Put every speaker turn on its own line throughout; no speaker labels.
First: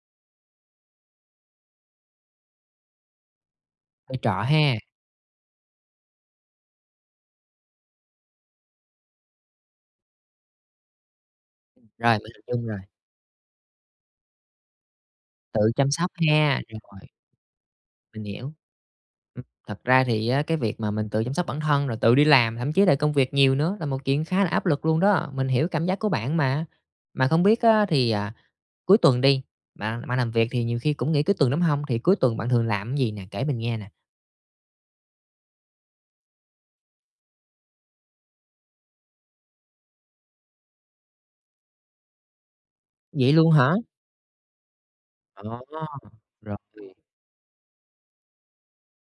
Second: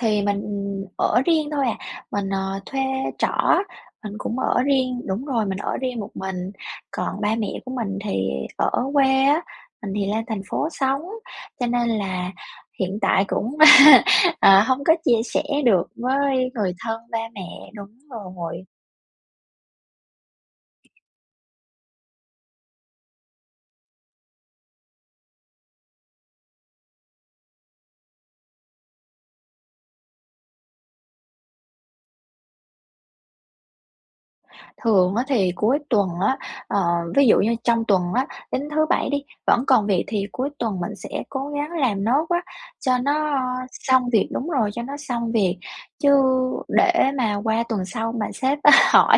Thì mình ở riêng thôi à, mình, ờ, thuê trọ á, mình
Ở trọ
cũng ở
ha.
riêng đúng rồi, mình ở riêng một mình. Còn ba mẹ của mình thì ở quê á, mình thì lên thành phố sống, cho nên
Rồi,
là
mình hình dung rồi.
hiện tại cũng ờ, hông có chia sẻ
Tự
được
chăm sóc
với
ha,
người thân,
rồi.
ba mẹ. Đúng
Mình hiểu.
rồi.
Ừm, thật ra thì á, cái việc mà mình tự chăm sóc bản thân rồi tự đi làm, thậm chí là công việc nhiều nữa là một chuyện khá là áp lực luôn đó. Mình hiểu cảm giác của bạn mà. Mà không biết á, thì à, cuối tuần đi, bạn bạn làm việc thì nhiều khi cũng nghỉ cuối tuần, đúng hông? Thì cuối tuần bạn thường làm gì nè, kể mình nghe nè?
Thường á, thì cuối tuần á, ờ, ví dụ như trong tuần á, đến thứ Bảy đi, vẫn còn việc thì cuối tuần mình sẽ cố gắng làm nốt á, cho
Vậy
nó
luôn hả?
xong việc đúng rồi, cho nó xong
À
việc.
ha,
Chứ để
rồi.
mà qua tuần sau mà sếp hỏi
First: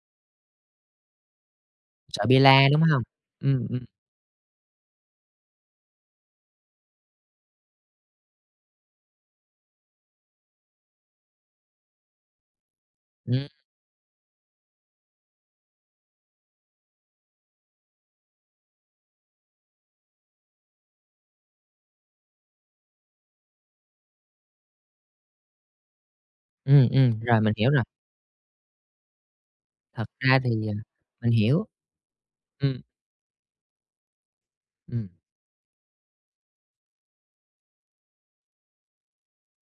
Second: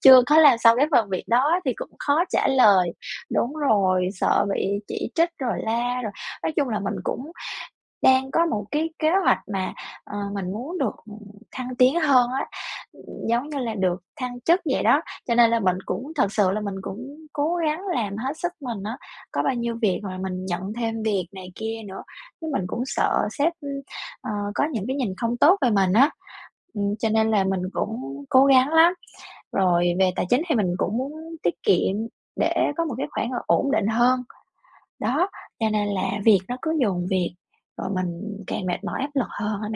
chưa có làm xong cái phần việc đó thì cũng
Sợ
khó
bị
trả
la, đúng
lời
hông?
đúng
Ừm, ừm.
rồi, sợ bị chỉ trích rồi la. Rồi nói chung là mình cũng đang có một cái kế hoạch mà, ờ, mình muốn được thăng tiến hơn á, ừm,
Ừm.
giống như là được thăng chức vậy đó. Cho nên là mình cũng thực sự là mình cũng cố gắng làm hết sức mình á, có bao nhiêu việc mà mình nhận thêm việc này kia nữa. Chứ mình cũng sợ sếp, ờ, có những cái nhìn không tốt về mình á.
Ừm,
Ừm, cho
ừm,
nên
rồi,
là
mình
mình
hiểu rồi.
cũng cố gắng lắm. Rồi,
Thật
về tài
ra
chính
thì,
thì
ờ
mình cũng muốn
mình
tiết
hiểu.
kiệm để
Ừm.
có một cái khoản ổn định hơn.
Ừm.
Đó, cho nên là việc nó cứ dồn việc, rồi mình càng mệt mỏi áp lực hơn á bạn.